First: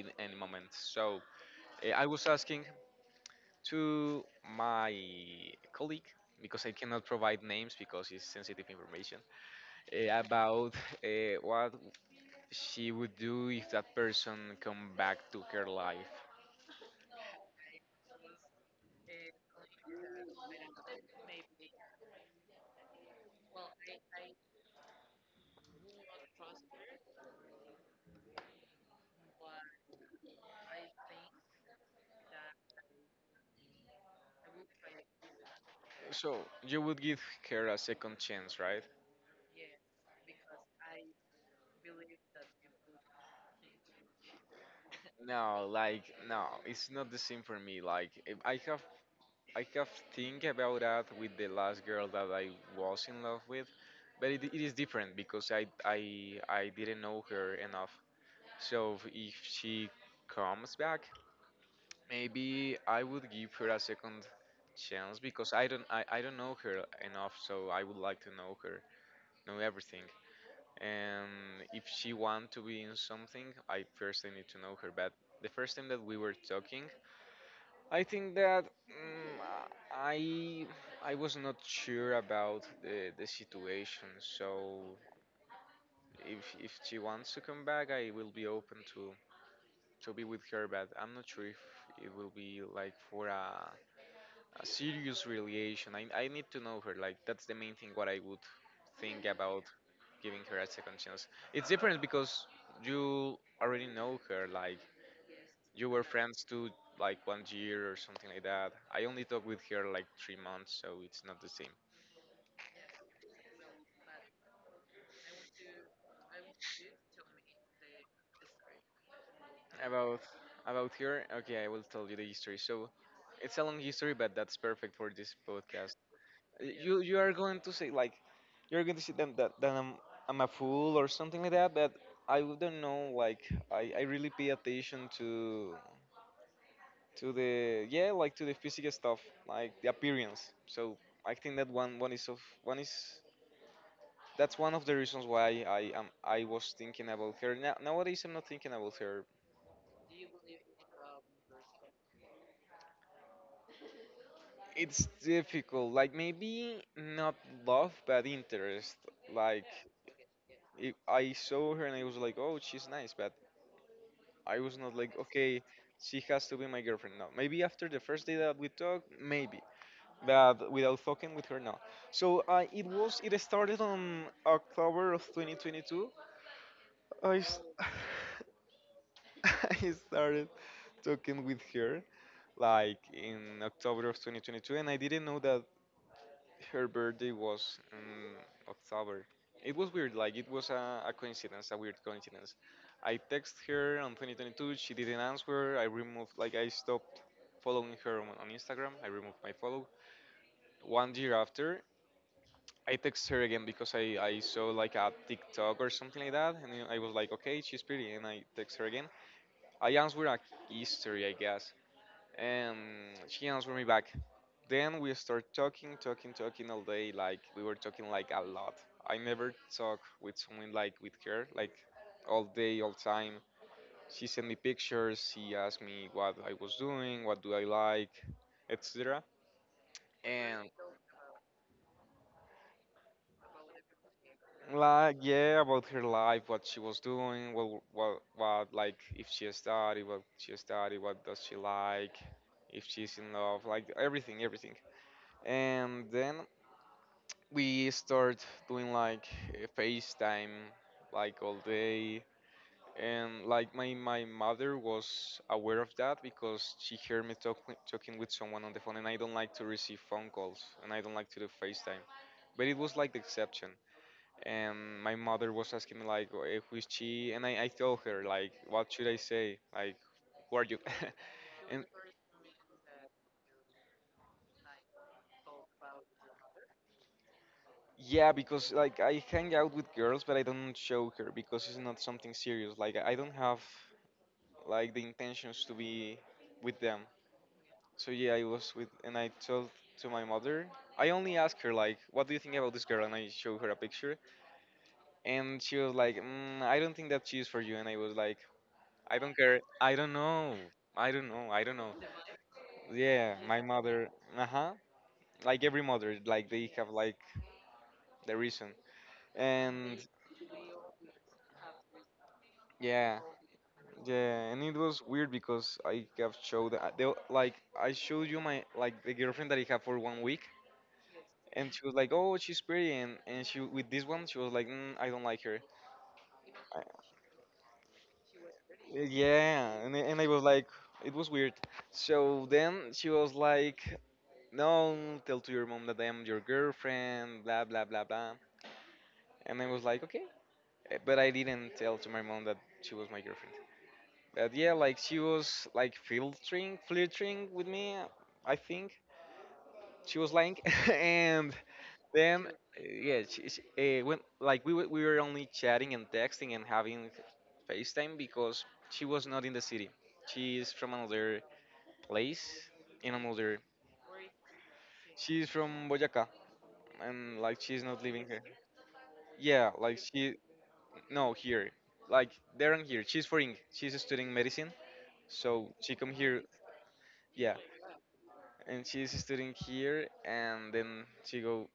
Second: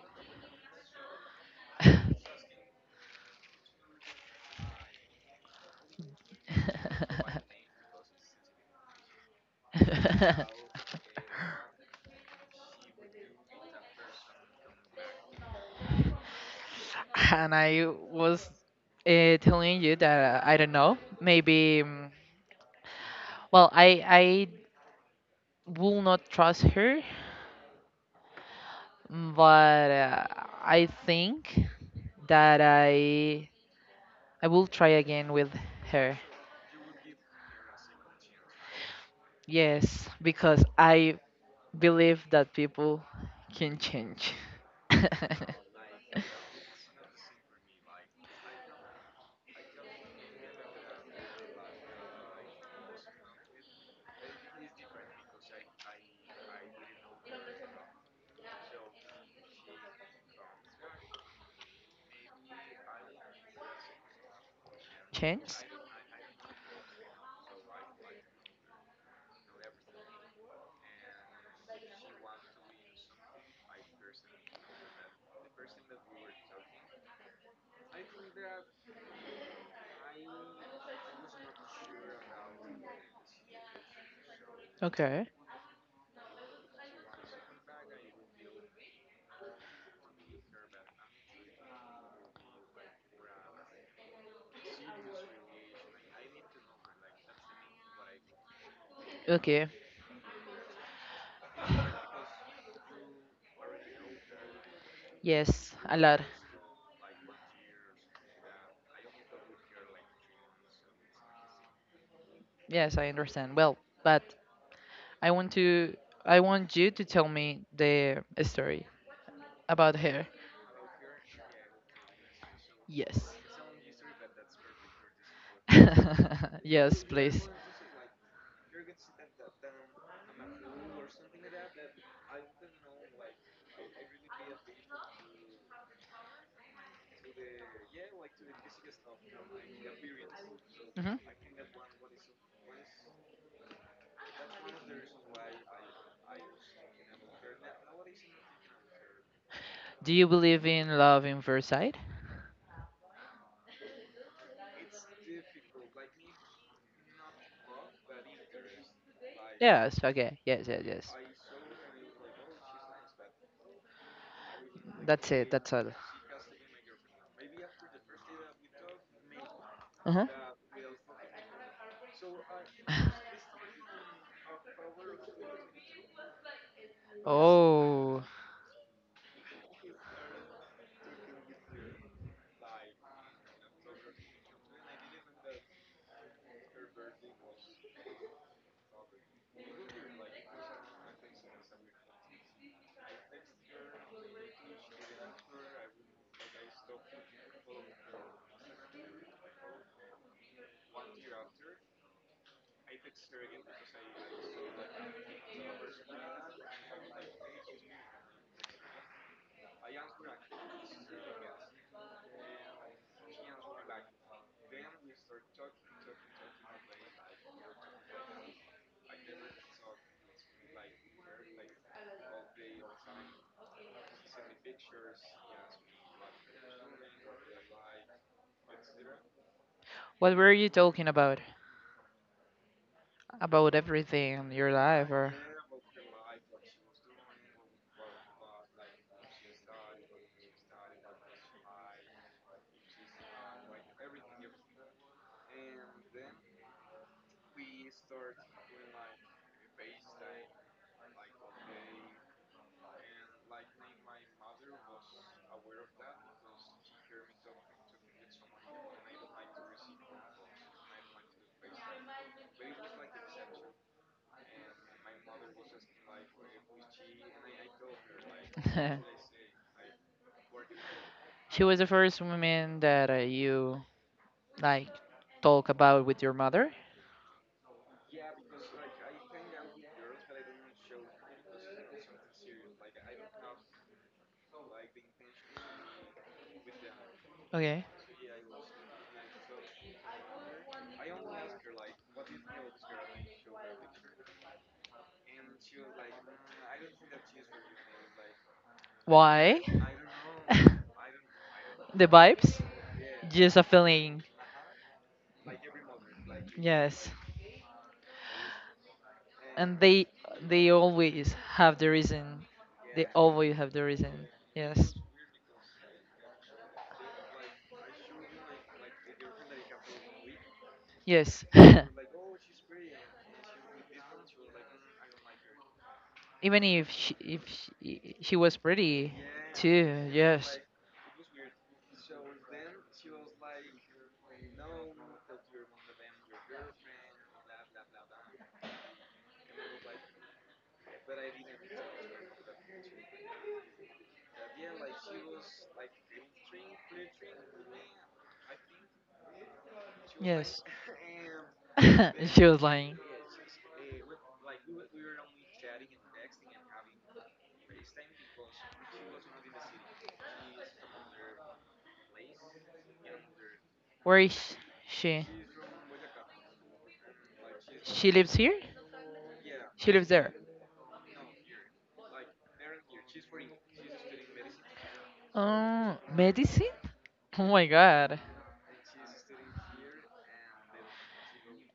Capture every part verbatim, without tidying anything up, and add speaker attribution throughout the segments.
Speaker 1: in any moment. So eh, I was asking to my colleague because I cannot provide names because it's sensitive information eh, about eh, what she would do if that person come back to her life.
Speaker 2: And I was uh, telling you that uh, I don't know, maybe. mm, Well, I I will not trust her, mm, but uh, I think that I I will try again with her.
Speaker 1: So you would give her a second chance, right?
Speaker 2: Yes, because I believe that people can change.
Speaker 1: No, like no, it's not the same for me. Like if I have I have think about that with the last girl that I was in love with, but it, it is different because I I I didn't know her enough. So if she comes back, maybe I would give her a second chance
Speaker 2: Change?
Speaker 1: because I don't I, I don't know her enough, so I would like to know her, know everything. And if she want to be in something, I first I need to know her. But the first time that we were talking, I think that mm, I I was not sure about the the situation. So
Speaker 2: Okay.
Speaker 1: if if she wants to come back, I will be open to to be with her. But I'm not sure if it will be like for a a serious relation. I I need to know her. Like that's the main thing. What I would think about
Speaker 2: Okay.
Speaker 1: giving her a second chance. It's different because you already know her. Like
Speaker 2: Yes,
Speaker 1: you
Speaker 2: a
Speaker 1: were
Speaker 2: lot.
Speaker 1: friends too, like one year or something like that. I only talked with her like three months, so it's not the same.
Speaker 2: Yes, I understand. Well, but I want to I want you to tell me the story about
Speaker 1: About
Speaker 2: her.
Speaker 1: about her, okay, I will tell you the history. So
Speaker 2: Yes.
Speaker 1: it's a long history, but that's perfect for this podcast. You
Speaker 2: Yes,
Speaker 1: you are
Speaker 2: please.
Speaker 1: going to say like you're going to say them that that I'm I'm a fool or something like that, but I wouldn't know. Like I I really pay attention to to the yeah like to the physical stuff like the appearance. So
Speaker 2: hmm
Speaker 1: I think that one one is of one is That's one of the reasons why I am I was thinking about her. Now, nowadays I'm not thinking about her.
Speaker 2: Do you believe in love in first sight?
Speaker 1: It's difficult. Like maybe not love, but interest. Like
Speaker 2: Yes, okay. Yes, yes,
Speaker 1: if
Speaker 2: yes.
Speaker 1: I saw her and I was like, oh, she's nice, but I was not like,
Speaker 2: That's it.
Speaker 1: okay,
Speaker 2: That's all.
Speaker 1: she has to be my girlfriend. No, maybe after the first day that we talk, maybe,
Speaker 2: Uh-huh.
Speaker 1: but without fucking with her, no. So uh, it was. It started on October of twenty twenty-two. I. s-
Speaker 2: Oh,
Speaker 1: I started talking with her like in October of twenty twenty-two, and I didn't know that her birthday was in October. It was weird, like it was a, a coincidence, a weird coincidence. I text her on twenty twenty-two, she didn't answer. I removed, like, I stopped following her on, on Instagram. I removed my follow. One year after, I text her again because I, I saw like a TikTok or something like that, and I was like, okay, she's pretty, and I text her again. I answered a history, I guess. And she answered me back. Then we start talking, talking, talking all day. Like we were talking like a lot. I never talk with someone like with her, like all day, all time. She sent me pictures. She asked me what I was doing, what do I like, et cetera.
Speaker 2: what were
Speaker 1: And
Speaker 2: you talking about? About everything in your life,
Speaker 1: like
Speaker 2: or—?
Speaker 1: yeah, about her life, what she was doing, what what what like if she studied, what she studied, what does she like, if she's in love, like everything, everything. And then we start doing like eh, FaceTime like all day and like my my mother was aware of that because she heard me talk, talking with someone on the phone, and I don't like to receive phone calls and I don't like to do FaceTime, but it was like the exception. And my mother was asking me like, "Oh, eh, who is she?" And I, I told her like, what should I say, like, who are you?
Speaker 2: She was
Speaker 1: And
Speaker 2: the first woman that uh, you like talk about with your mother?
Speaker 1: yeah, because like I hang out with girls, but I don't show her because it's not something serious. Like I don't have like the intentions to be with them.
Speaker 2: Okay.
Speaker 1: So yeah, I was with, and I told to my mother. I only asked her like, "What do you think about this girl?" And I showed her a picture, and she was like, mm, "I don't think that she is for you." And I was like, "I don't care.
Speaker 2: Why?
Speaker 1: I don't know. I don't know. I don't know."
Speaker 2: The vibes.
Speaker 1: Yeah,
Speaker 2: Just
Speaker 1: my
Speaker 2: a
Speaker 1: mother.
Speaker 2: feeling.
Speaker 1: Uh huh. Like every mother, like they have
Speaker 2: Yes.
Speaker 1: like the reason.
Speaker 2: And
Speaker 1: And
Speaker 2: they they always have the reason. They
Speaker 1: yeah.
Speaker 2: always have the reason.
Speaker 1: Yeah, and it
Speaker 2: Yes.
Speaker 1: was weird because I have showed I- they, like I showed you my like the girlfriend that I have for one week,
Speaker 2: Yes.
Speaker 1: and she was like, "Oh, she's pretty," and, and she with this one she was like, mm, "I don't like her."
Speaker 2: Even
Speaker 1: I,
Speaker 2: if she, if she, she was pretty
Speaker 1: yeah, and I-
Speaker 2: too.
Speaker 1: and I was
Speaker 2: Yes.
Speaker 1: like, it was weird. So then she was like, "No, tell to your mom that I am your girlfriend," blah blah blah blah, and I was like, "Okay." Eh, but I didn't tell to my mom that she was my girlfriend. But yeah, like she was like filtering, flirting with me, I think she was lying.
Speaker 2: Yes.
Speaker 1: And
Speaker 2: She
Speaker 1: then uh,
Speaker 2: was lying.
Speaker 1: yeah she, she, uh, when like we, were- we were only chatting and texting and having facetime because she was not in the city. She is from another place in another.
Speaker 2: Where is she?
Speaker 1: She is from boyaca and like she's not
Speaker 2: She
Speaker 1: living
Speaker 2: lives
Speaker 1: here.
Speaker 2: here.
Speaker 1: Yeah
Speaker 2: She
Speaker 1: like
Speaker 2: lives there.
Speaker 1: she No, here, like there and here, she's foreign, she's studying medicine, so she
Speaker 2: Oh,
Speaker 1: come here.
Speaker 2: medicine. Oh
Speaker 1: Yeah,
Speaker 2: my god.
Speaker 1: and she's studying here, and then she go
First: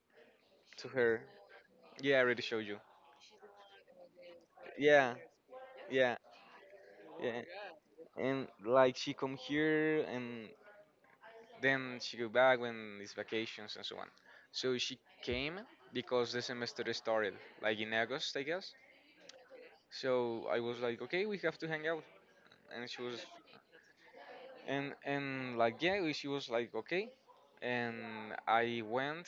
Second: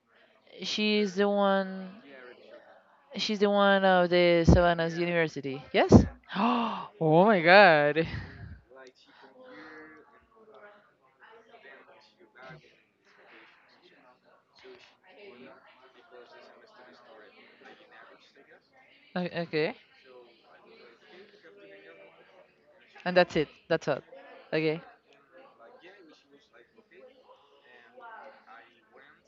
Speaker 1: to
Speaker 2: she's
Speaker 1: her.
Speaker 2: the one
Speaker 1: Yeah, I already showed you.
Speaker 2: She's the one of the Savannah's
Speaker 1: Yeah.
Speaker 2: University. Yes?
Speaker 1: Yeah,
Speaker 2: Oh my
Speaker 1: Yeah,
Speaker 2: god.
Speaker 1: and like she come here and then she go back when it's vacations and so on. So she came because the semester started like in August, I guess.
Speaker 2: O- Okay.
Speaker 1: So I was like, okay, we have to hang out, and she
Speaker 2: And
Speaker 1: was,
Speaker 2: that's it. That's all. Okay.
Speaker 1: and and like yeah, she was like okay, and I went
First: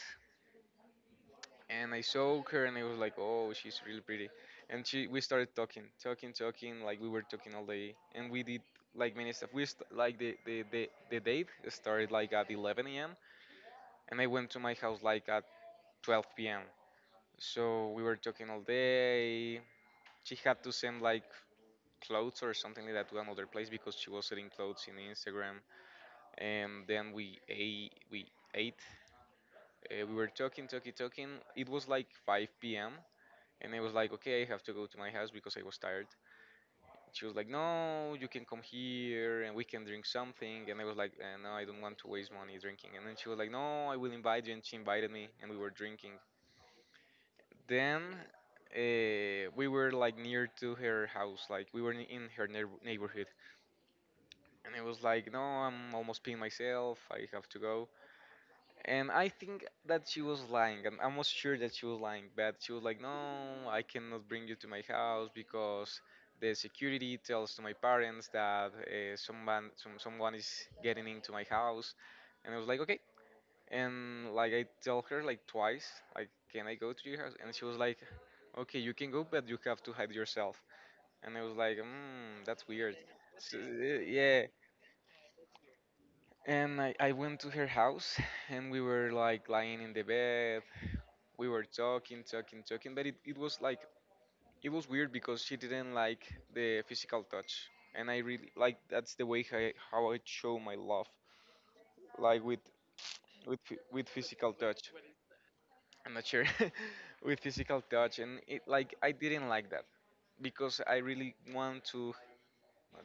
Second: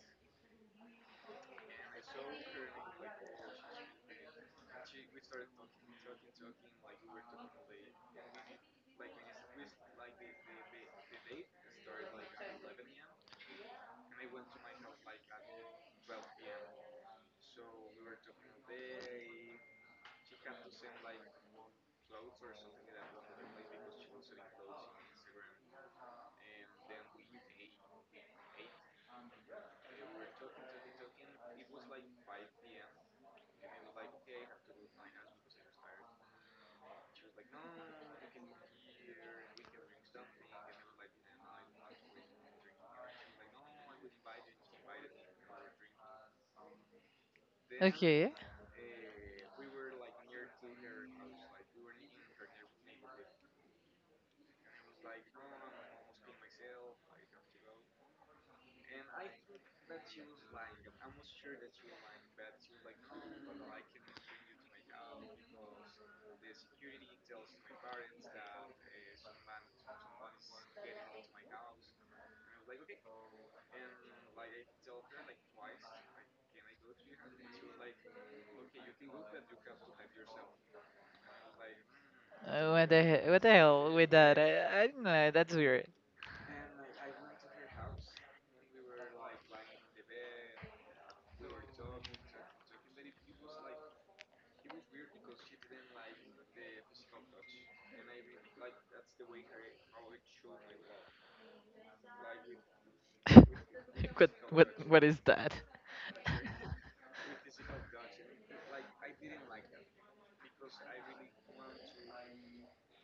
Speaker 1: and I saw her and I was like, oh, she's really pretty. And she, we started talking, talking, talking, like we were talking all day, and we did like many stuff. We st- like the, the the the date started like at eleven a m and I went to my house like at twelve p m. So we were talking all day. She had to send like clothes or something like that to another place because she was selling clothes in Instagram. And then we ate, we ate. Uh, we were talking, talking, talking. It was like five p m. And I was like, okay, I have to go to my house because I was tired. She was like, no, you can come here and we can drink something. And I was like, uh, no, I don't want to waste money drinking. And then she was like, no, I will invite you. And she invited me and we were drinking. Then
Speaker 2: Okay.
Speaker 1: uh, we were like near to her house, like we were in her neighbor- neighborhood. And I was like, no, I'm almost peeing myself. I have to go. And I think that she was lying. I'm almost sure that she was lying, but she was like, "No, I cannot bring you to my house because the security tells to my parents that uh, someone some, someone is getting into my house." And I was like, "Okay." And like I tell her like twice, like, "Can I go to your house?" And she was like, "Okay, you can go, but you have to hide yourself." And I was like, "Hmm, that's
Speaker 2: Uh, what
Speaker 1: weird."
Speaker 2: the hell, what the
Speaker 1: So,
Speaker 2: hell
Speaker 1: uh,
Speaker 2: with that?
Speaker 1: yeah.
Speaker 2: I, I don't know. That's weird.
Speaker 1: And I, I went to her house and we were like lying in the bed, we were talking, talking, talking, but it, it was like it was weird because she didn't like the physical touch, and I really like that's the way I, how I show my love, like with with phy- with
Speaker 2: what
Speaker 1: physical
Speaker 2: what
Speaker 1: touch.
Speaker 2: what is that?
Speaker 1: I'm not sure with physical touch, and it like I didn't like that because I really want to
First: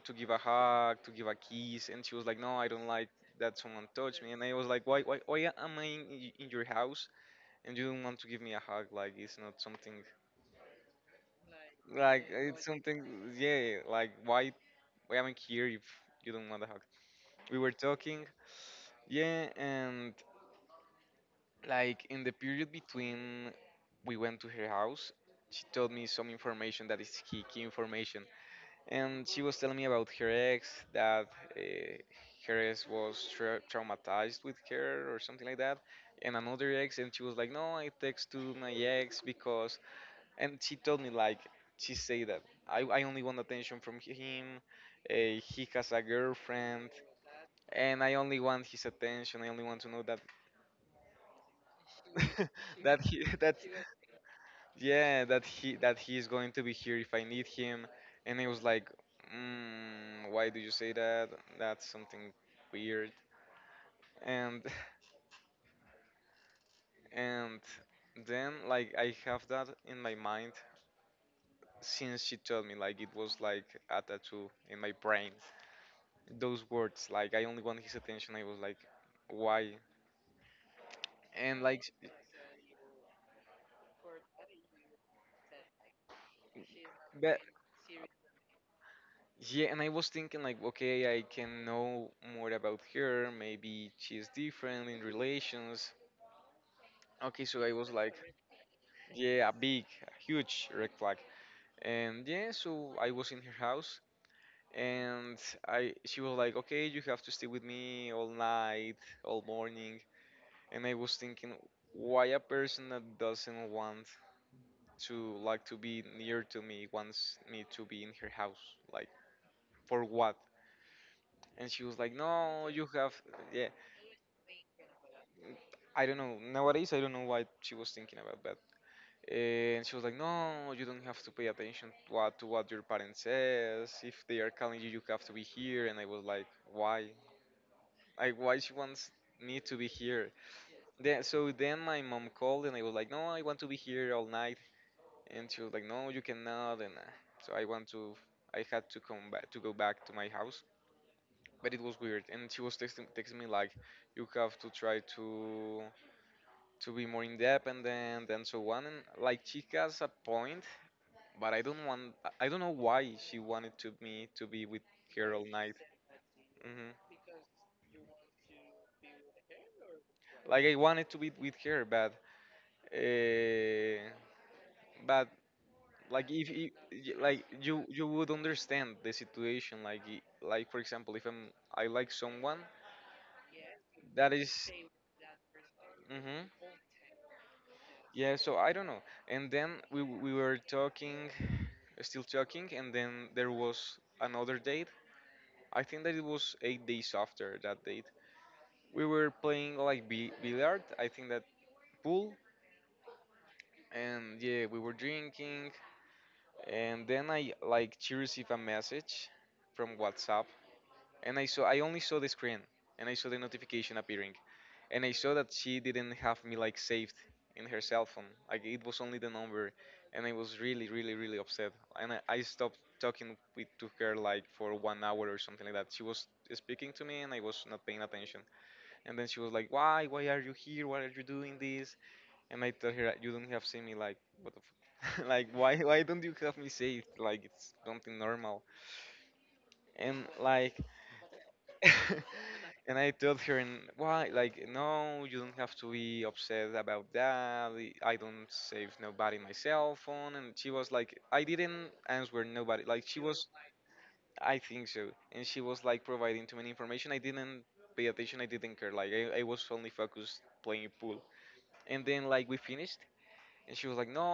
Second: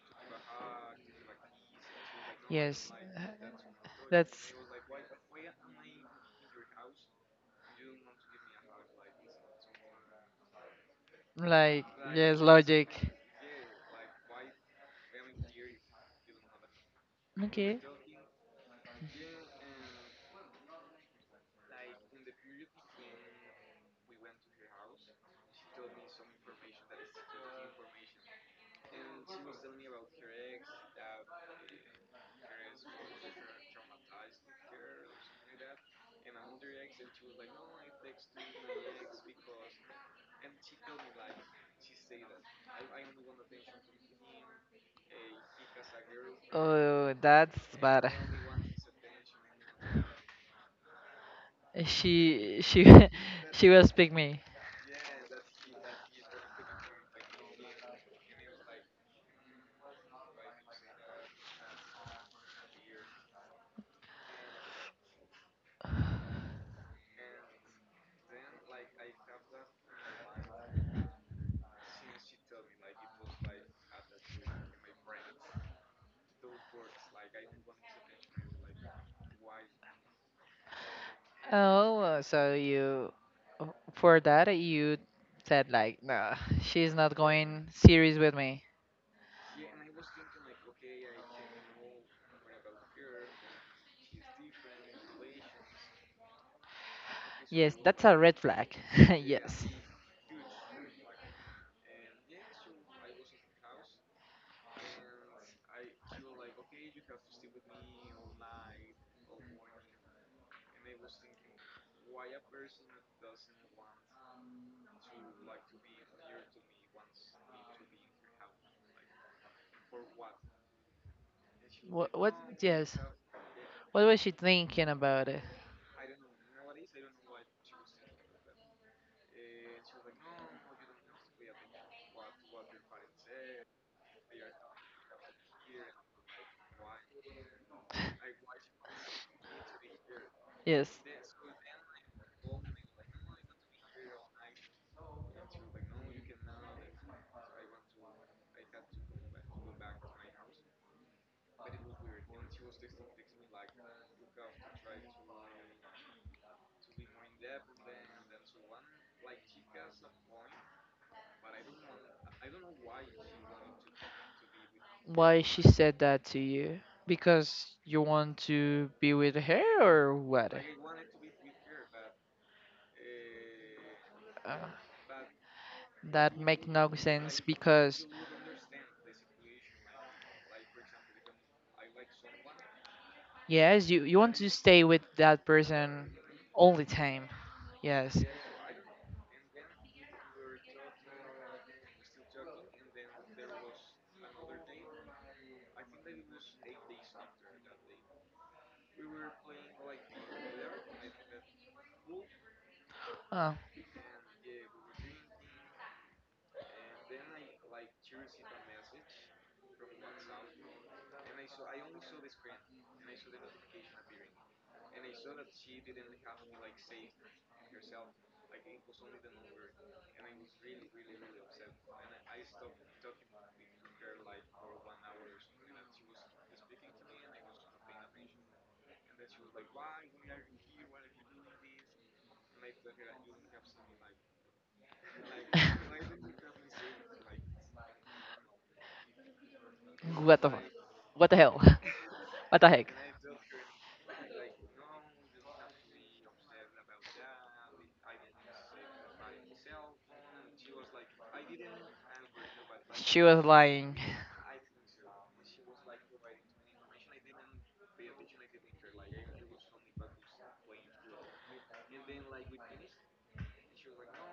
Speaker 1: to give a hug, to give a kiss, and she was like, no, I don't
Speaker 2: Yes.
Speaker 1: like
Speaker 2: uh,
Speaker 1: that someone touched me, and I
Speaker 2: That's
Speaker 1: was like, why why why am I in, y- in your house and you don't want to give me a hug? Like it's not something.
Speaker 2: like,
Speaker 1: Like
Speaker 2: yes,
Speaker 1: it's
Speaker 2: logic.
Speaker 1: something, yeah. Like why why am I here if you don't want a hug? We were
Speaker 2: Okay.
Speaker 1: talking, yeah, and like in the period between we went to her house, she told me some information that is key key information. And she was telling me about her ex that uh, her ex was tra- traumatized with her or something like that, and another ex. And she was like, no, I text to my ex because and she told me like she said that I, I only want attention from him. Uh, he has a girlfriend,
Speaker 2: Oh, that's
Speaker 1: and
Speaker 2: bad.
Speaker 1: I only want his attention. I only want to know that
Speaker 2: She she
Speaker 1: that he that,
Speaker 2: she will speak me.
Speaker 1: yeah, that he that he is going to be here if I need him. And I was like, mm, why do you say that? That's something weird. And and then, like, I have that in my mind since she told me, like it was like a tattoo in my brain, those words. Like, I only want his attention. I was like, why? And like,
Speaker 2: Oh, so you for that you said like, no, she's not
Speaker 1: but
Speaker 2: going serious with me.
Speaker 1: yeah, and I was thinking like, okay, I can know more about her. Maybe she's different in relations. Okay, so I
Speaker 2: Yes,
Speaker 1: was
Speaker 2: that's
Speaker 1: like,
Speaker 2: a red flag.
Speaker 1: yeah, a
Speaker 2: Yes.
Speaker 1: big, a huge red flag. And yeah, so I was in her house, and I she was like, okay, you have to stay with me all night, all morning. And I was thinking, why a person that doesn't want to, like, to be near to me wants me to be in her house, like, for what? And she was like,
Speaker 2: What what
Speaker 1: no, you
Speaker 2: Yes.
Speaker 1: have, yeah.
Speaker 2: What was she thinking about it?
Speaker 1: I don't know. Nowadays I don't know what she was thinking about, but and she was like, no, you don't have to pay attention to what to what your parents says. If they are calling you you have to be here. And I was like, why? Like, why she wants me to be here?
Speaker 2: Yes.
Speaker 1: Then, so then, my mom called, and I was like, no, I want to be here all night. And she was like, no, you cannot. And uh, so I want to, I had to come back to go back to my house. But it was weird, and she was texting, texting me like, you have to try to to be more independent, and then and so on. And like, she has a point, but I don't want, i I don't know why she wanted to me to be with her
Speaker 2: Why
Speaker 1: all
Speaker 2: she
Speaker 1: night.
Speaker 2: said that to you?
Speaker 1: hmm
Speaker 2: Because you want to be with her or what?
Speaker 1: like, I wanted to be with her, but uh,
Speaker 2: Uh,
Speaker 1: but like,
Speaker 2: That
Speaker 1: if
Speaker 2: make
Speaker 1: you,
Speaker 2: no
Speaker 1: y-
Speaker 2: sense
Speaker 1: like you you
Speaker 2: because
Speaker 1: would understand the situation. Like, i- like, for example, if I'm, I like someone
Speaker 2: yes, you you
Speaker 1: that
Speaker 2: want to
Speaker 1: is,
Speaker 2: stay with that person
Speaker 1: mm-hmm,
Speaker 2: all the time. Yes.
Speaker 1: yeah. So I don't know. And then we w- we were talking, still talking, and then there was another date. I think that it was eight days after that date. We were playing like bi- billiard, I think that. Pool.
Speaker 2: Oh.
Speaker 1: And yeah, we were drinking. And then, I like, she received a message from WhatsApp, and I saw, I only saw the screen. And I saw the notification appearing, and I saw that she didn't have me, like, saved in her cell phone. Like, it was only the number, and I was really, really, really upset. And I, I stopped talking with to her, like, for one hour or something like that. She was speaking to me, and I was not paying attention. And then she was like, "Why? Why are you here? Why are you doing this?" And I told her, "You don't have seen me, like, what the." F- like, why why don't you have me saved? Like, it's something normal. And
Speaker 2: what the fu-
Speaker 1: like
Speaker 2: what the hell? What the heck?
Speaker 1: and I told her, and why? Like, no, you don't have to be upset about that. I I don't save nobody my cell phone. And she was like, I didn't answer nobody. Like, she
Speaker 2: She was
Speaker 1: was,
Speaker 2: lying.
Speaker 1: I think so. And she was like providing too many information. I didn't pay attention. I didn't care. Like, I, I was only focused playing pool. And then, like, we finished, and she was like, no.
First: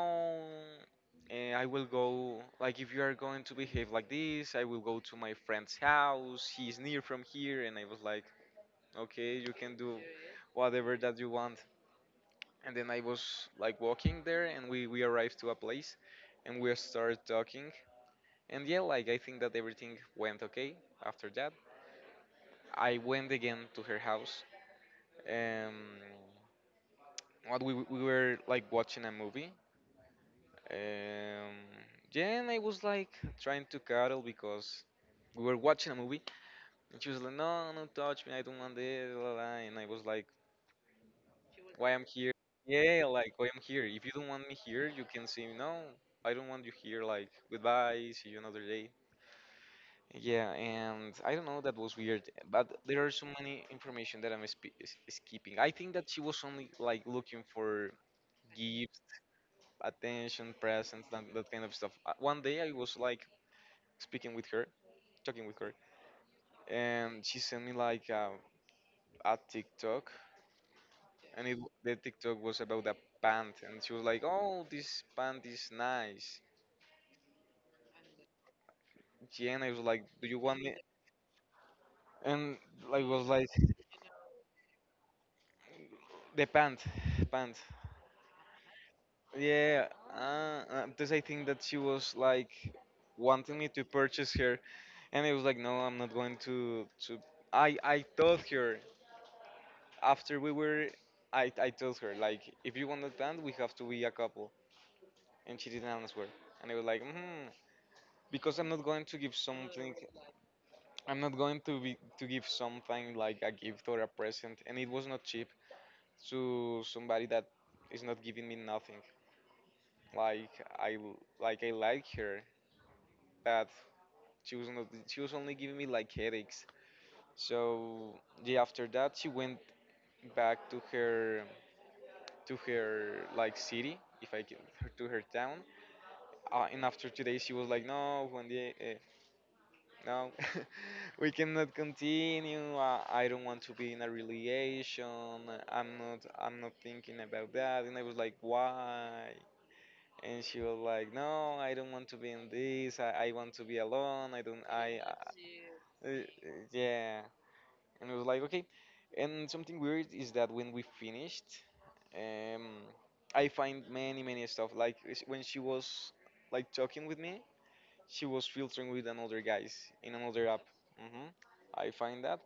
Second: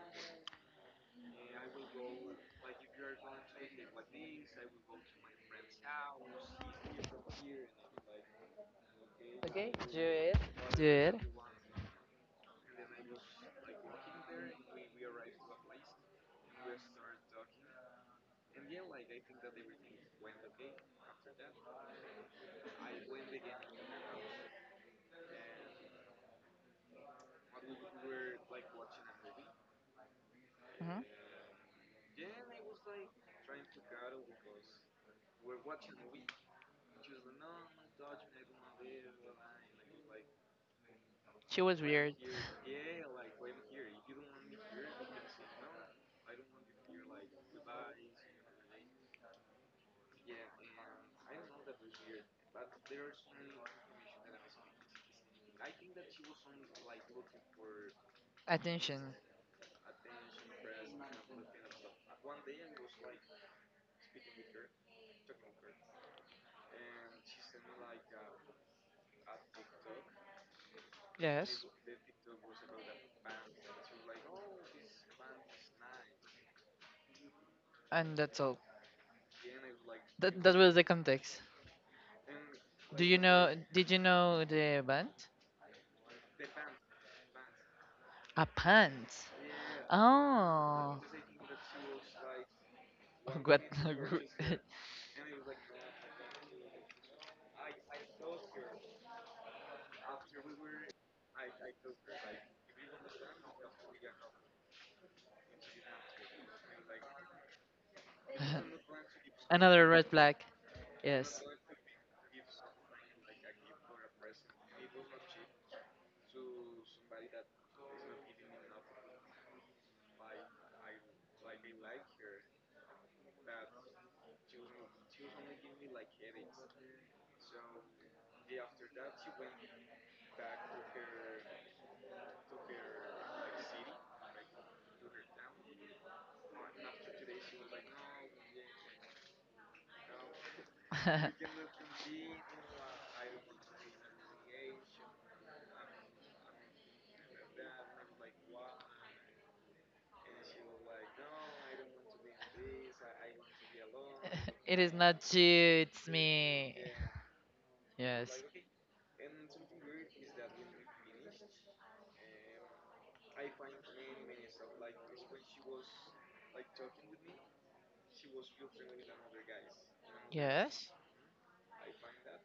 Speaker 1: eh, I will go, like, if you are going to behave like this, I will go to my friend's house. He's near from here. And I was like, okay, you
Speaker 2: Okay,
Speaker 1: can do
Speaker 2: do it. Do
Speaker 1: whatever
Speaker 2: it.
Speaker 1: that you want. And then I was like walking there, and we we arrived to a place, and we started talking. And yeah, like, I think that everything went okay. After that, I went again to her house, um what we, we were, like, watching a movie,
Speaker 2: hmm
Speaker 1: um yeah. And I was like trying to cuddle because we were watching a movie. And she was like, no, no, touch me, I don't want this, blah, blah, blah. And I was like,
Speaker 2: She was
Speaker 1: why I'm
Speaker 2: weird.
Speaker 1: here? Yeah, like, why I'm here? If you don't want me here, you can say no. I don't want you here. Like, goodbye, see you another day. Yeah, and I don't know. That was weird. But there are so many information that I'm sp- is- skipping. I think that she was only, like, looking for gifts,
Speaker 2: Attention.
Speaker 1: attention, presents, that, that kind of stuff. Uh, One day I was like speaking with her, talking with her, and she sent me, like, a, a TikTok. And it
Speaker 2: Yes.
Speaker 1: the TikTok was about a pant, and she was like, "Oh, this pant is nice."
Speaker 2: And that's all.
Speaker 1: Jenna was like, "Do you
Speaker 2: That that
Speaker 1: want
Speaker 2: was
Speaker 1: it?"
Speaker 2: the context.
Speaker 1: And,
Speaker 2: Do
Speaker 1: like,
Speaker 2: you
Speaker 1: was like
Speaker 2: know? Did you know the band?
Speaker 1: the pant, pant.
Speaker 2: A pant.
Speaker 1: Yeah, uh, uh,
Speaker 2: Oh.
Speaker 1: because I think that she was like wanting
Speaker 2: What?
Speaker 1: me to purchase her. And I was like, "No, I'm not going to." To I I told her, after we were, I I told her like, if you want the pant, we have to be a couple, and she didn't answer. And I was like, hmm, because I'm not going to give
Speaker 2: Another
Speaker 1: something.
Speaker 2: red flag.
Speaker 1: I'm not
Speaker 2: Yes.
Speaker 1: going to be to give something like a gift or a present, and it was not cheap to somebody that is not giving me nothing. Like I like I like her, but she was not. She was only giving me like headaches. So yeah, after that she went back to her to her like city, if I can, to her town. Uh, and after today she was like, no, Juan Diego. No, we cannot continue. I, I don't want to be in a relation. I'm not. I'm not thinking about that." And I was like, "Why?" And she was like, "No, I don't want to be in this. I, I want to be alone. I don't.
Speaker 2: It
Speaker 1: I,
Speaker 2: is
Speaker 1: I
Speaker 2: not you. It's
Speaker 1: uh,
Speaker 2: me.
Speaker 1: yeah." And I was
Speaker 2: Yes.
Speaker 1: like, "Okay." And something weird is that when we finished, um, I find many many stuff. Like it's- when she was like talking with me, she was filtering with another guys in another app.
Speaker 2: Yes.
Speaker 1: hmm I find that,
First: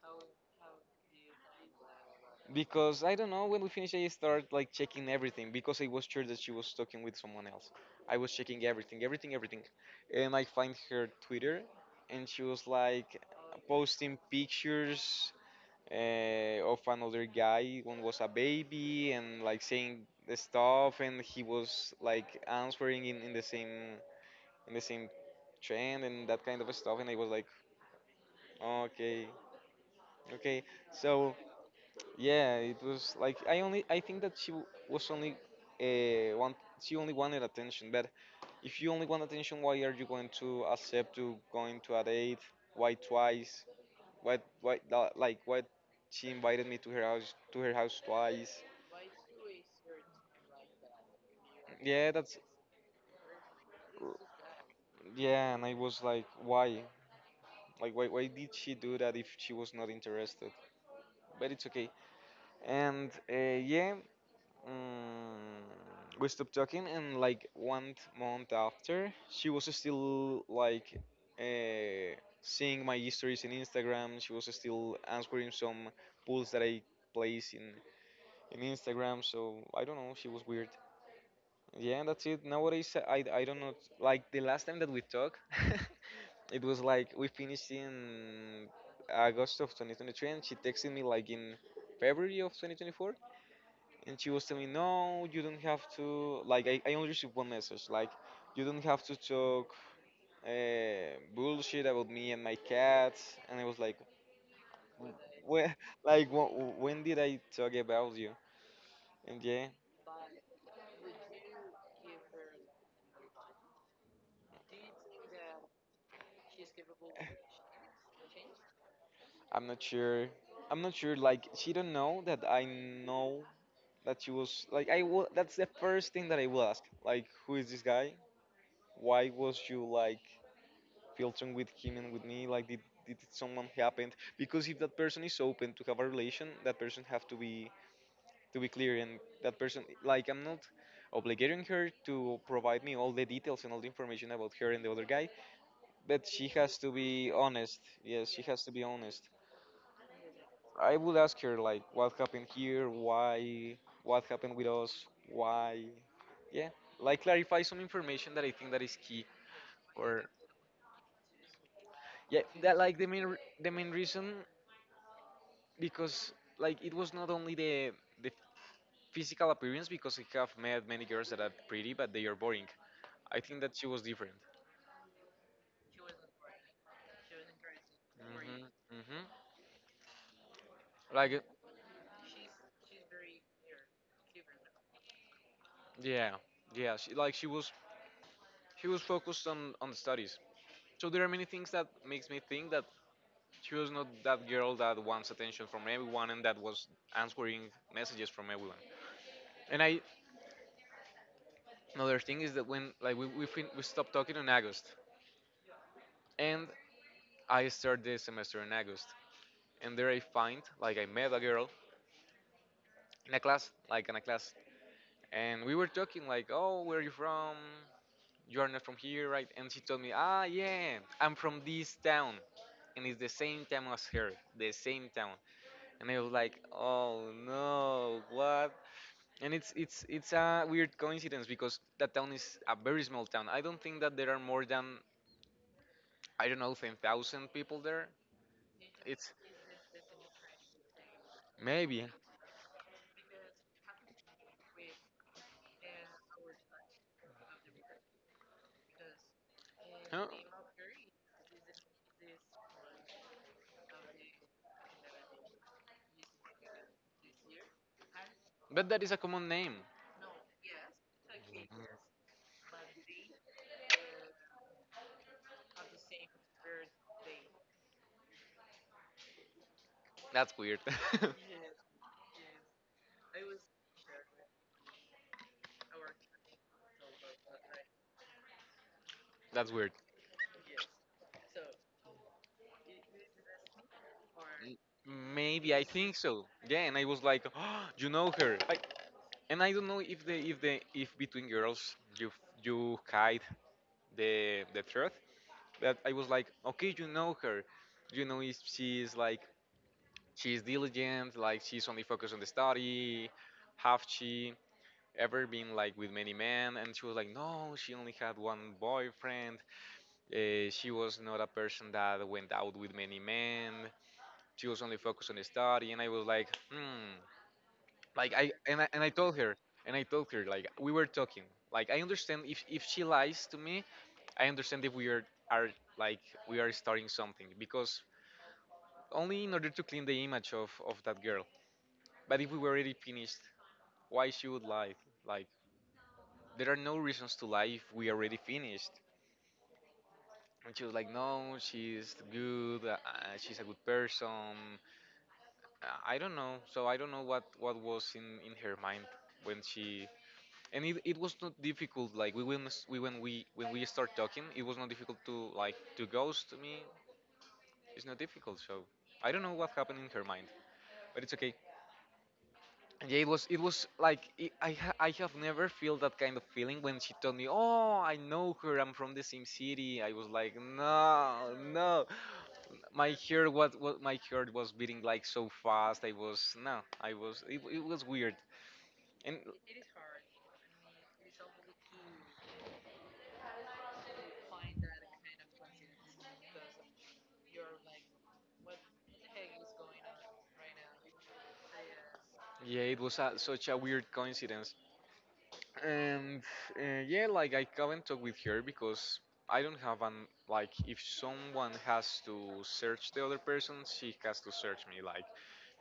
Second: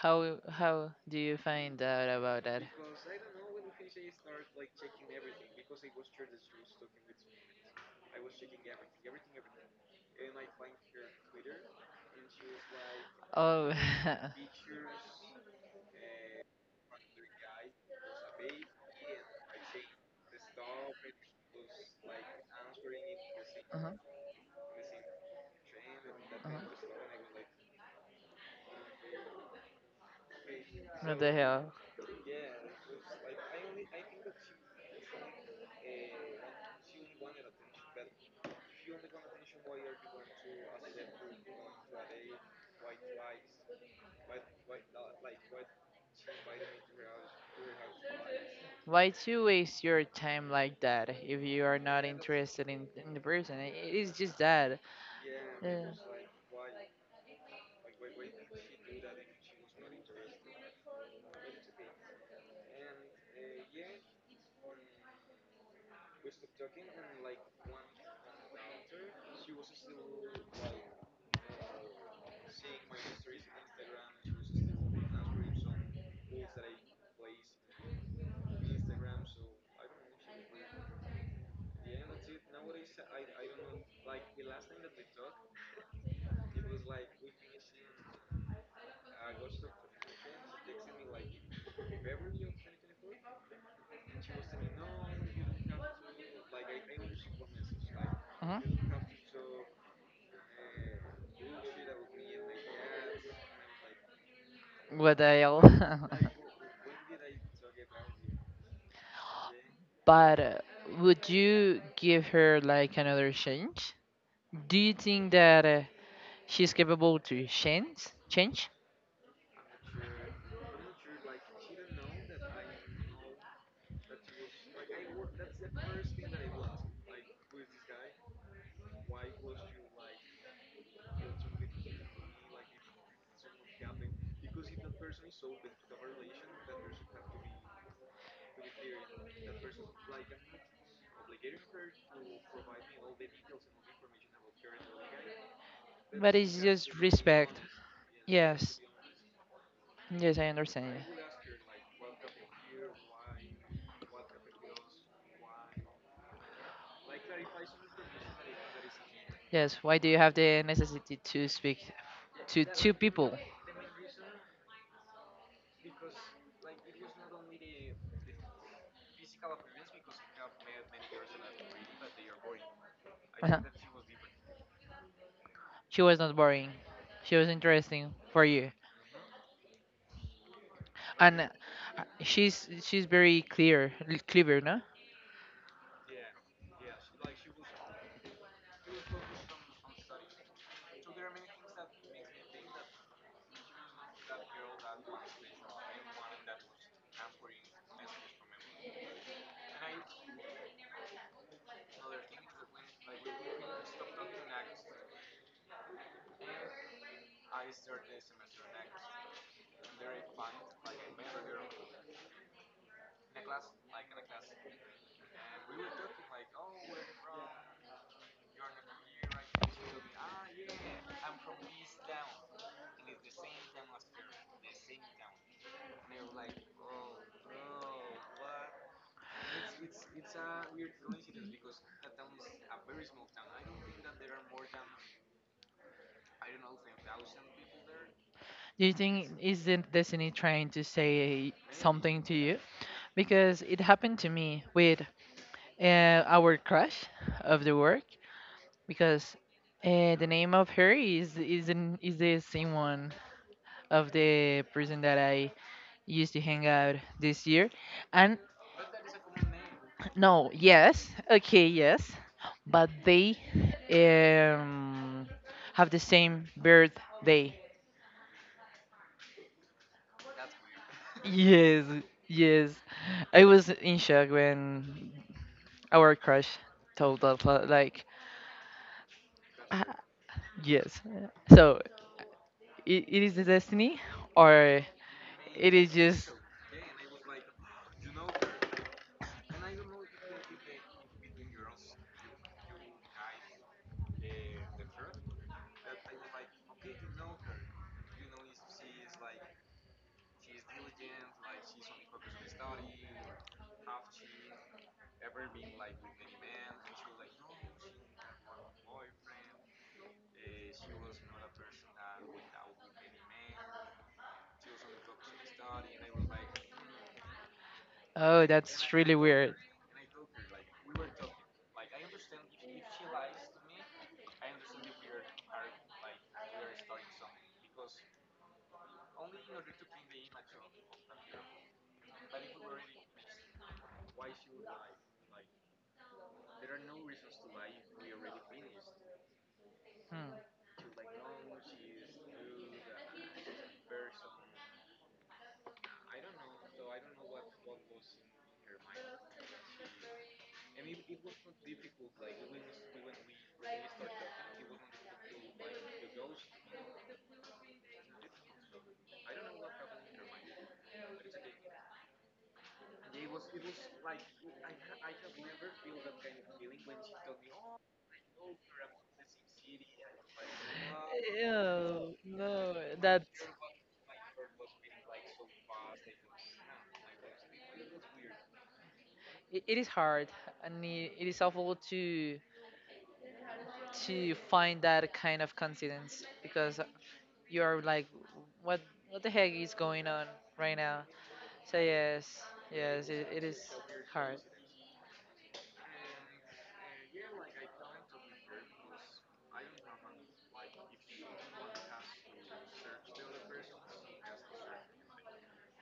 Speaker 2: How how do you find out about that?
Speaker 1: because I don't know, when we finished, I started like checking everything because I was sure that she was talking with someone else. I was checking everything, everything, everything, and I find her Twitter, and she was like
Speaker 2: Oh.
Speaker 1: posting pictures, uh, of another guy. One was a baby and like saying the stuff, and he was like answering in, in the same
Speaker 2: Uh-huh.
Speaker 1: in the same trend and that
Speaker 2: Uh-huh.
Speaker 1: kind of stuff. And I was like, okay, okay.
Speaker 2: What the
Speaker 1: So
Speaker 2: hell?
Speaker 1: yeah, it was like I only I think that she w- was only uh, want she only wanted attention. But if you only want attention, why are you going to accept to going to a date? Why twice? Why why la- like, why she invited me to her house to her house twice?
Speaker 2: Why to waste your time like that if you are not
Speaker 1: Yeah, that's
Speaker 2: interested in, in the person? I- It is just that.
Speaker 1: yeah. And I
Speaker 2: Yeah.
Speaker 1: was like, why? Like why why did she do that if she was not interested? But it's okay. And uh, yeah, Mm, we stopped talking. And like one month after, she was still like uh, seeing my histories in Instagram. She was still answering some polls that I place in in Instagram. So I don't know. She was weird. Yeah, that's it. Nowadays, I I don't know. Like the last time that we talked, it was like we finished in August of twenty twenty-three, and she texted me like in February of twenty twenty-four. And she was telling me, no, you don't have to, like, i, I only received one message like,
Speaker 2: Uh-huh.
Speaker 1: you don't have to talk uh, bullshit about me and my cats. And I was like
Speaker 2: What the hell?
Speaker 1: when, like wh- when did I talk about you? And yeah,
Speaker 2: But uh, would you give her like another chance? Do you think that uh, she's capable to change? Change?
Speaker 1: I'm not sure. I'm not sure, like, she don't know that I know. That she was like, I will, that's the first thing that I will ask, like, who is this guy? Why was you like filtering with him and with me? Like, did, did someone happen? Because if that person is open to have a relation, that person have to be to be clear. And that person, like, I'm not obligating her to provide me all the details and all the information about her and the other guy, but
Speaker 2: But
Speaker 1: she
Speaker 2: it's
Speaker 1: has to
Speaker 2: just
Speaker 1: be
Speaker 2: respect.
Speaker 1: honest. Yes, she has to
Speaker 2: Yes.
Speaker 1: be honest.
Speaker 2: Yes, I
Speaker 1: I
Speaker 2: understand.
Speaker 1: would ask her, like, what happened here,
Speaker 2: You.
Speaker 1: why, what happened with us, why? Yeah, like, clarify some information that I think that is key.
Speaker 2: Yes. Why do you
Speaker 1: Or
Speaker 2: have the necessity to speak
Speaker 1: yeah,
Speaker 2: to
Speaker 1: that,
Speaker 2: two
Speaker 1: like, the main
Speaker 2: people?
Speaker 1: r- the main reason. Because like it was not only the the physical appearance, because I have met many girls that are pretty but they are boring. I
Speaker 2: Uh-huh.
Speaker 1: think that she was different.
Speaker 2: She was not boring. She was interesting for you.
Speaker 1: hmm hmm Like
Speaker 2: And uh,
Speaker 1: uh,
Speaker 2: she's she's very clear l- clever, no?
Speaker 1: yeah, yeah. She like she was she was focused on on the studies. So there are many things that makes me think that she was not that girl that wants attention from everyone and that was answering messages from everyone. And I Another thing is that when like we we, fin- we stopped talking in August, and I start the semester in August. And there I find like I met a girl in a class, like in a class, and we were talking like, "Oh, where are you from? You are not from here, right?" And she told me, "Ah, yeah, I'm from this town, and it's the same town as her, the same town." And I was like, "Oh no, what?" And it's it's it's a weird coincidence because that town is a very small town. I don't think that there are more than, I don't know, ten thousand people there.
Speaker 2: Do you think
Speaker 1: It's
Speaker 2: isn't destiny trying to say
Speaker 1: maybe,
Speaker 2: something to you? Because it happened to me with uh, our crush of the work. Because uh, the
Speaker 1: huh?
Speaker 2: name of her is is an, is the same one of the person that I used to hang out this year, and
Speaker 1: But that is a common name.
Speaker 2: no, yes, okay, yes, but they um, have the same birthday.
Speaker 1: That's weird.
Speaker 2: Yes, yes. I was in shock when our crush told us, li- like,
Speaker 1: That's
Speaker 2: "Ah,
Speaker 1: weird.
Speaker 2: yes." So it, it is the destiny,
Speaker 1: M-
Speaker 2: or it
Speaker 1: Maybe, I
Speaker 2: is
Speaker 1: think
Speaker 2: just,
Speaker 1: so. Yeah, and I was like, oh, you know her. I, and I don't know if the if the if between girls you you hide the the truth. But I was like, okay, you know her. You know if she is like she's diligent, like she's only focused on the study. Have she ever been like with many men? And she was like, no, she only had one boyfriend. Uh, she was not a person that went out with many men, she was only focused on the study, and I was like, hmm, like
Speaker 2: oh,
Speaker 1: I and I,
Speaker 2: that's
Speaker 1: and I
Speaker 2: really
Speaker 1: told
Speaker 2: weird.
Speaker 1: her, and I told her like we were talking, like I understand if if she lies to me. I understand if we are are like we are starting something because only in order to clean the image of of that girl. But if we were already finished, why she would lie? Like there are no reasons to lie if we already finished.
Speaker 2: Hmm.
Speaker 1: And she was like, no, she's good, uh, she's a good person. Uh, I don't know. So I don't know what what was in in her mind when she. And it, it was not difficult. Like we when we when we when we start talking, it was not difficult to like to ghost me. It's not difficult. So I don't know what happened in her mind, but it's okay. And yeah, it was it was like it, I ha- I have never felt that kind of feeling when she told me, "Oh, I know her. I'm from the same city." I was like, "No, no."
Speaker 2: Oh, no,
Speaker 1: My
Speaker 2: that
Speaker 1: heart, what what my heart was beating like so fast. I was no, I was it, it was weird. And
Speaker 2: it, it is hard, and it, it is awful to to find that kind of coincidence because you are like, what what the heck is going on right now? So yes,
Speaker 1: yeah, it
Speaker 2: yes,
Speaker 1: was
Speaker 2: it,
Speaker 1: a,
Speaker 2: it is
Speaker 1: such a weird
Speaker 2: hard.
Speaker 1: coincidence. And uh, yeah, like I haven't talked with her because I don't have an. Like if someone has to search the other person, she has to search me, like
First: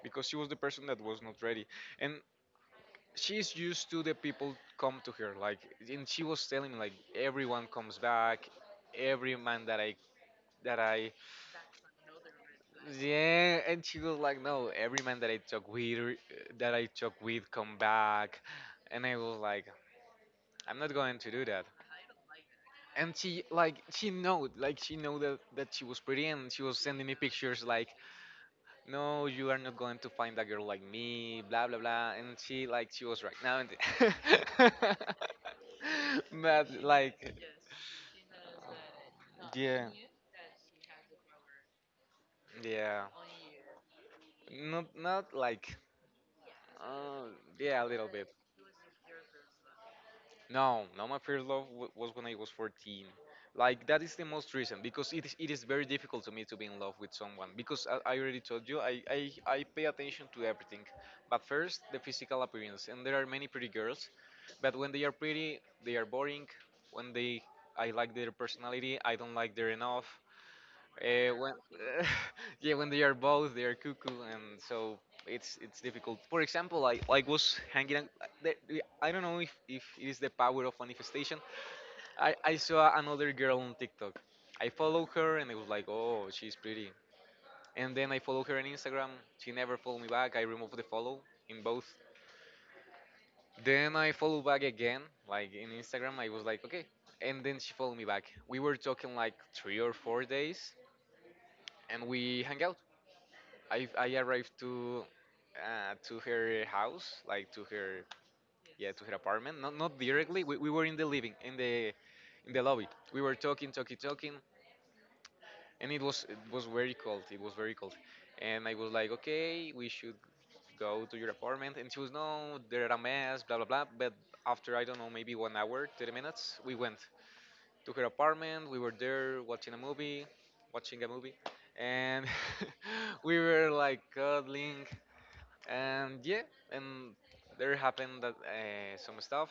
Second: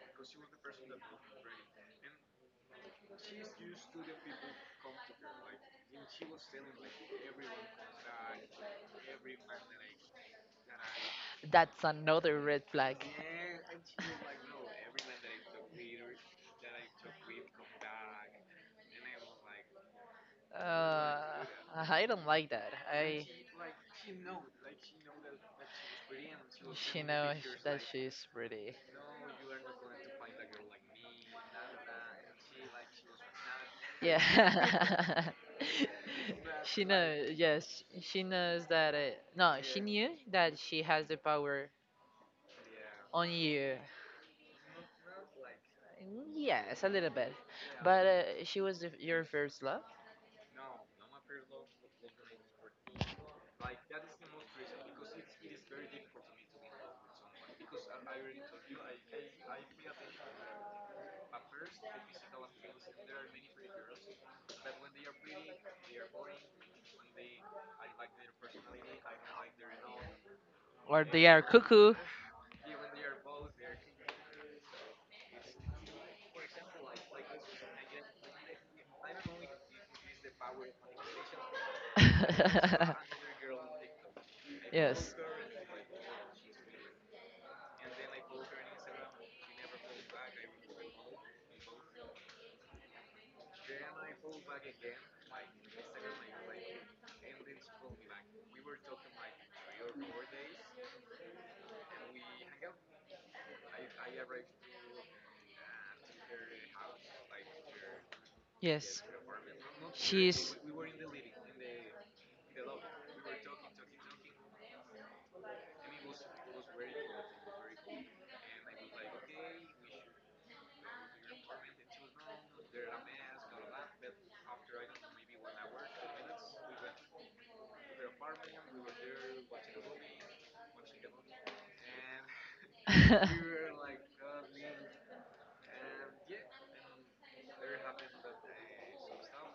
Speaker 1: because she was the person that was not ready. And she's used to the people come to her, like. And she was telling me, like, everyone comes back, every man that I that I
Speaker 2: That's another red flag.
Speaker 1: Yeah, and she was like, "No, every man that I talk with, re- that I talk with, come back," and I was like, "I'm not
Speaker 2: Uh,
Speaker 1: going to do that."
Speaker 2: I don't like that.
Speaker 1: And
Speaker 2: I
Speaker 1: she like she know, like she know that that she was pretty, and she was
Speaker 2: She
Speaker 1: sending me
Speaker 2: knows
Speaker 1: pictures
Speaker 2: that
Speaker 1: like,
Speaker 2: she's pretty.
Speaker 1: "No, you are not going to find a girl like me," blah blah blah, and she like she was right now. And
Speaker 2: Yeah.
Speaker 1: but
Speaker 2: She knows.
Speaker 1: like,
Speaker 2: Yes, she knows that. It, no, she
Speaker 1: yeah,
Speaker 2: knew that she has the power
Speaker 1: yeah,
Speaker 2: on you.
Speaker 1: not not like,
Speaker 2: Yes, a little
Speaker 1: uh,
Speaker 2: bit.
Speaker 1: yeah, a
Speaker 2: But
Speaker 1: little bit.
Speaker 2: uh, she was the, your first love,
Speaker 1: No, no, my first love w- was when I was fourteen. Like that is the most recent because it is, it is very difficult to me to be in love with someone because I, I already told you I, I I pay attention to everything, but first the physical appearance, and there are many pretty girls, but when they are pretty they are boring. When they I like their personality, I don't like their enough.
Speaker 2: or they
Speaker 1: Uh,
Speaker 2: are
Speaker 1: when
Speaker 2: cuckoo.
Speaker 1: yeah, when they are both, they are cuckoo, and so it's it's difficult. For example, I like was hanging out. uh, the- the- I don't know if if it is the power of manifestation. I I saw another girl on TikTok. I follow
Speaker 2: Yes.
Speaker 1: her, and I was like, oh, she's pretty. And then I follow her on Instagram. She never followed me back. I removed the follow in both. Then I follow back again, like in Instagram. I was like, okay. And then she followed me back. We were talking like three or four days, and we hang out. I I arrived to uh, to her house, like to her, yeah,
Speaker 2: Yes.
Speaker 1: to her apartment. Not not directly.
Speaker 2: She's.
Speaker 1: We, we were in the living, in the in the lobby. We were talking, talking, talking, and it was it was very cold. It was very cold, and I was like, okay, we should go to your apartment. And she was no, there are a mess, blah blah blah. But after, I don't know, maybe one hour, thirty minutes, we went to her apartment. We were there watching a movie, watching a movie, and we were like cuddling, and yeah, and there happened that uh, some stuff.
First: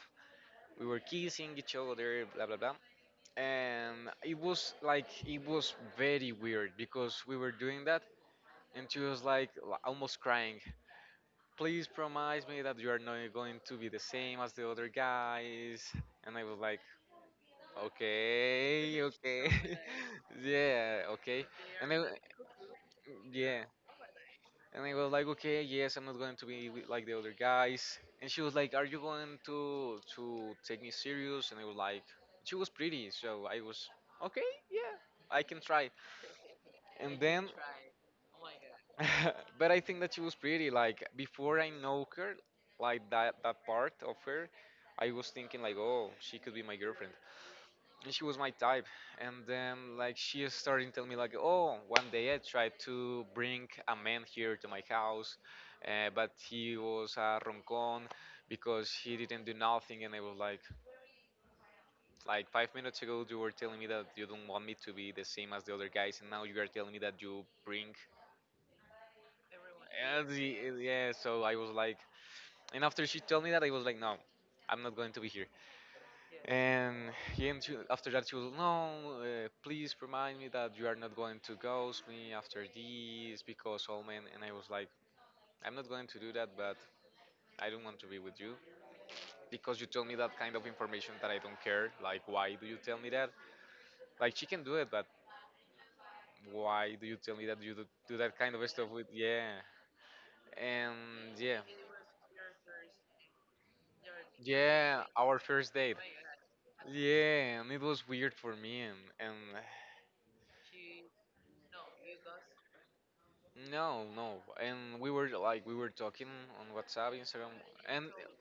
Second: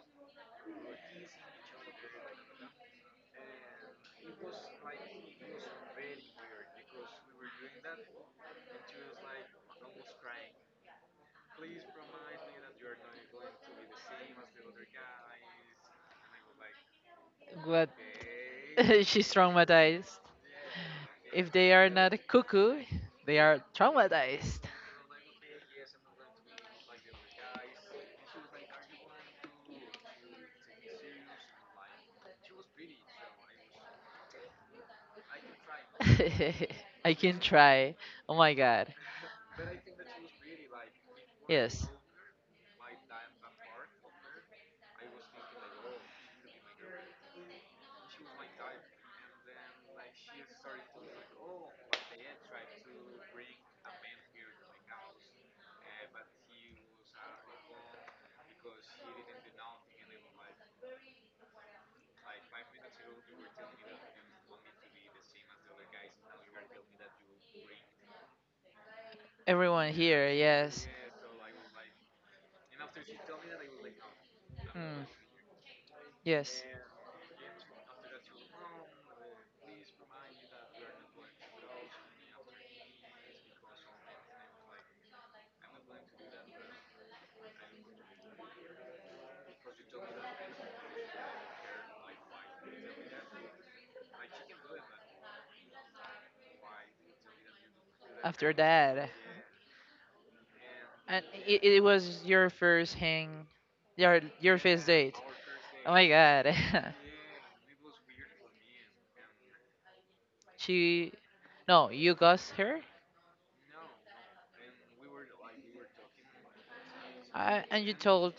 Speaker 1: We were kissing each other, blah blah blah, and it was like it was very weird because we were doing that, and she was like l- almost crying, please promise me that you are not going to be the same as the other guys. And I was like,
Speaker 2: But
Speaker 1: okay,
Speaker 2: she's
Speaker 1: okay.
Speaker 2: traumatized.
Speaker 1: Yeah, okay.
Speaker 2: If they are
Speaker 1: And then,
Speaker 2: not cuckoo, they are
Speaker 1: yeah.
Speaker 2: traumatized.
Speaker 1: And I was like, okay, yes, I'm not going to be wi- like the other guys. And she was like, are you going to to take me serious? And I was like, she was pretty, so I was okay, yeah, I can try.
Speaker 2: I
Speaker 1: And
Speaker 2: can
Speaker 1: then,
Speaker 2: try. Oh my god.
Speaker 1: but I think that she was pretty. Like before I
Speaker 2: Yes.
Speaker 1: know her, like that that part of her, I was thinking like, oh, she could be my girlfriend, and she was my type. And then like she started telling me like, oh, one day I tried to bring a man here to my house, uh, but he was a roncon because he didn't do nothing. And I was like like five minutes ago you were telling me that you don't want me to be the same as the other guys, and now you are telling me that you bring.
Speaker 2: Everyone
Speaker 1: And
Speaker 2: here,
Speaker 1: the-
Speaker 2: yes.
Speaker 1: yeah, so I was like, and after she told me that, I was like, no, I'm not
Speaker 2: Hmm.
Speaker 1: going to be here.
Speaker 2: Yes.
Speaker 1: And he and you, after that you will know. Uh, please remind me that you are not going to ghost me after this because all men. And I was like, I'm not going to do that, but I don't want to be with you because you told me that kind of information that I don't care. Like, why do you tell me that? Like, she can do it, but why do you tell me that you do, do that kind
Speaker 2: After
Speaker 1: of stuff with?
Speaker 2: that,
Speaker 1: Yeah,
Speaker 2: and
Speaker 1: and yeah,
Speaker 2: it, it was your first hang, your your first
Speaker 1: yeah,
Speaker 2: date.
Speaker 1: our first
Speaker 2: Oh
Speaker 1: date.
Speaker 2: my god.
Speaker 1: Yeah, and it was weird for me, and, and
Speaker 2: she, no, you ghost her.
Speaker 1: no, no. And we were like we were talking on WhatsApp, Instagram,
Speaker 2: I, and you
Speaker 1: and
Speaker 2: told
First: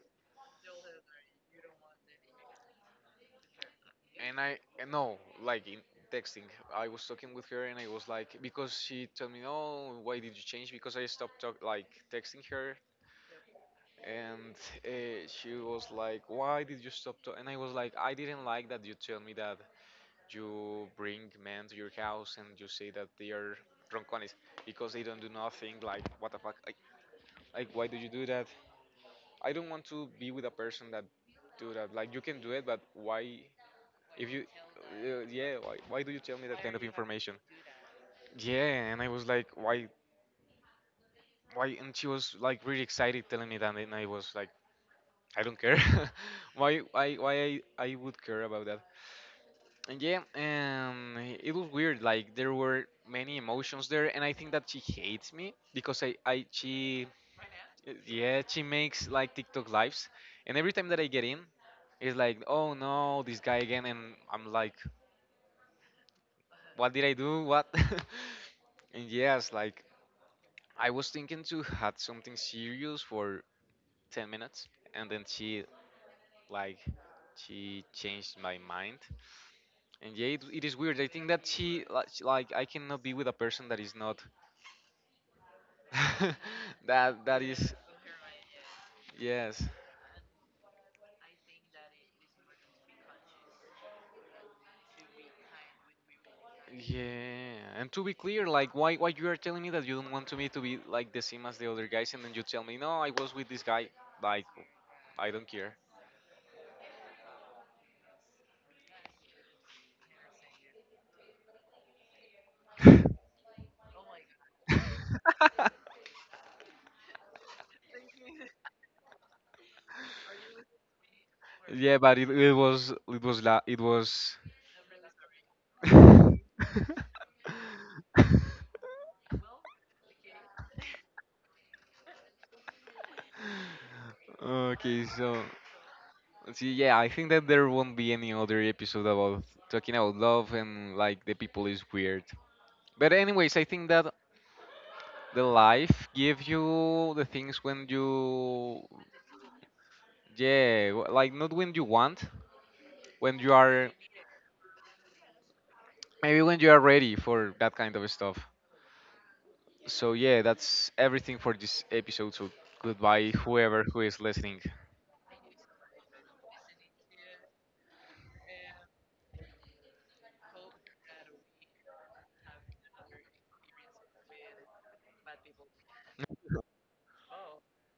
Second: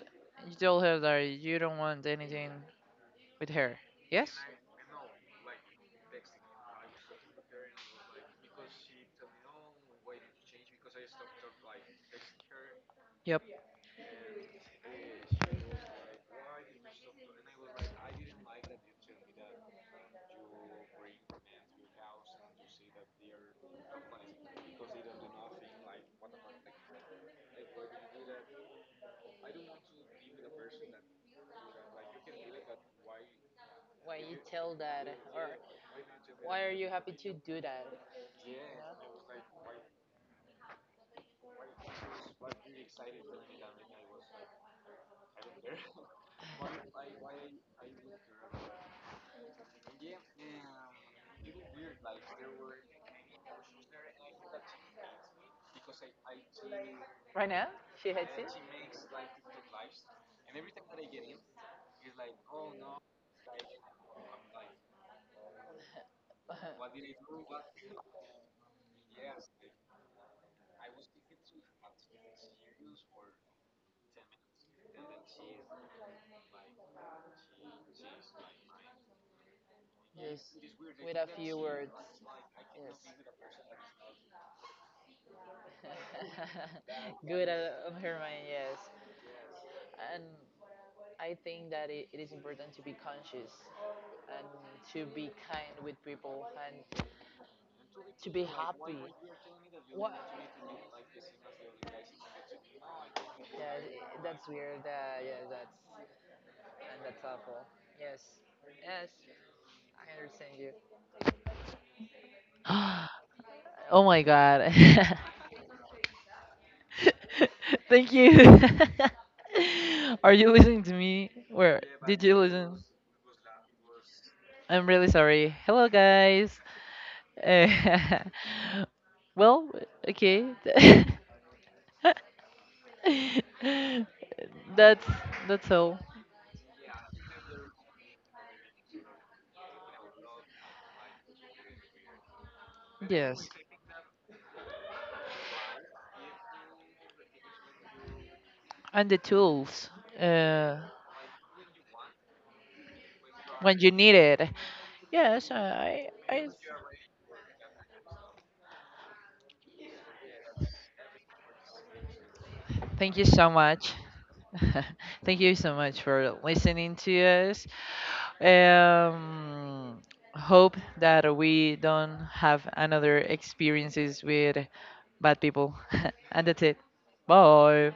Speaker 2: you told her that you don't want anything with her. Yes.
Speaker 1: and I and no, like in texting. I was talking with her and I was like because she told me, "Oh, why did you change?" Because I stopped talk, like texting her,
Speaker 2: Yep.
Speaker 1: and uh, she was like, "Why did you stop?" To? And I was like, "I didn't like that you tell me that you bring men to your house and you say that they are drunk on because they don't do nothing. Like, what the fuck? Like, like why did you do that? I don't want to be with a person that do that. Like you can do it, but why?
Speaker 2: Why
Speaker 1: If
Speaker 2: you
Speaker 1: you,
Speaker 2: tell that,
Speaker 1: uh, yeah,
Speaker 2: or
Speaker 1: why, why do you tell me that
Speaker 2: why are
Speaker 1: kind of
Speaker 2: you happy to
Speaker 1: information?"
Speaker 2: do that?
Speaker 1: Yeah, and I was like, why, why? And she was like really excited telling me that, and I was like, I don't care. why, why, why I, I would care about that? And yeah, um, it was weird. Like there were many emotions there, and I think that she hates me because I, I, she
Speaker 2: Right now,
Speaker 1: Y-
Speaker 2: she hates
Speaker 1: Yeah,
Speaker 2: it.
Speaker 1: she makes like TikTok lives, and every time that I get in, it's like, oh no, this guy again, and I'm like, what did I do? What? And yes, like I was thinking to had something serious for ten minutes, and then she like she changed my mind. And yeah, it,
Speaker 2: Just
Speaker 1: it is weird. I
Speaker 2: with
Speaker 1: think
Speaker 2: a
Speaker 1: that
Speaker 2: few
Speaker 1: she
Speaker 2: words.
Speaker 1: like, she- like I cannot be
Speaker 2: Yes.
Speaker 1: with a person that is not that that
Speaker 2: Good
Speaker 1: is,
Speaker 2: at- on her mind, yes.
Speaker 1: yes.
Speaker 2: And I think that it, it is important to be conscious and to be kind with people and
Speaker 1: Yeah, and to be
Speaker 2: to
Speaker 1: clear,
Speaker 2: be
Speaker 1: like why
Speaker 2: happy.
Speaker 1: why you are telling me that you don't
Speaker 2: What?
Speaker 1: want to me to be like the same as the other guys, and then you tell me no, I was with this
Speaker 2: Yeah,
Speaker 1: guy.
Speaker 2: it-
Speaker 1: Like
Speaker 2: that's weird. Uh,
Speaker 1: I
Speaker 2: yeah,
Speaker 1: don't
Speaker 2: that's
Speaker 1: care.
Speaker 2: and that's awful. Yes. Yes, I understand you. Oh my god. Thank you. Are you listening to me? Where
Speaker 1: Yeah, but
Speaker 2: did
Speaker 1: it,
Speaker 2: you
Speaker 1: it
Speaker 2: listen?
Speaker 1: was it was la it was.
Speaker 2: I'm really sorry. Hello, guys. Eh, well, okay. that's
Speaker 1: Okay, so
Speaker 2: that's all.
Speaker 1: see, yeah, I think that there won't be any other episode about talking about love and like the people is weird. But
Speaker 2: Yes,
Speaker 1: anyways, I think that the life gives you the things when you.
Speaker 2: and the tools uh,
Speaker 1: Yeah, w- like not when you want, when you
Speaker 2: when
Speaker 1: are,
Speaker 2: you need it. Yes, I
Speaker 1: maybe
Speaker 2: I
Speaker 1: when you are ready for that kind of stuff. So yeah, that's everything for this episode. So
Speaker 2: thank you
Speaker 1: goodbye,
Speaker 2: so
Speaker 1: whoever
Speaker 2: much.
Speaker 1: who is listening.
Speaker 2: Thank you so much for listening to us. Um, Hope that we don't have another experiences with bad people. And that's it. Bye.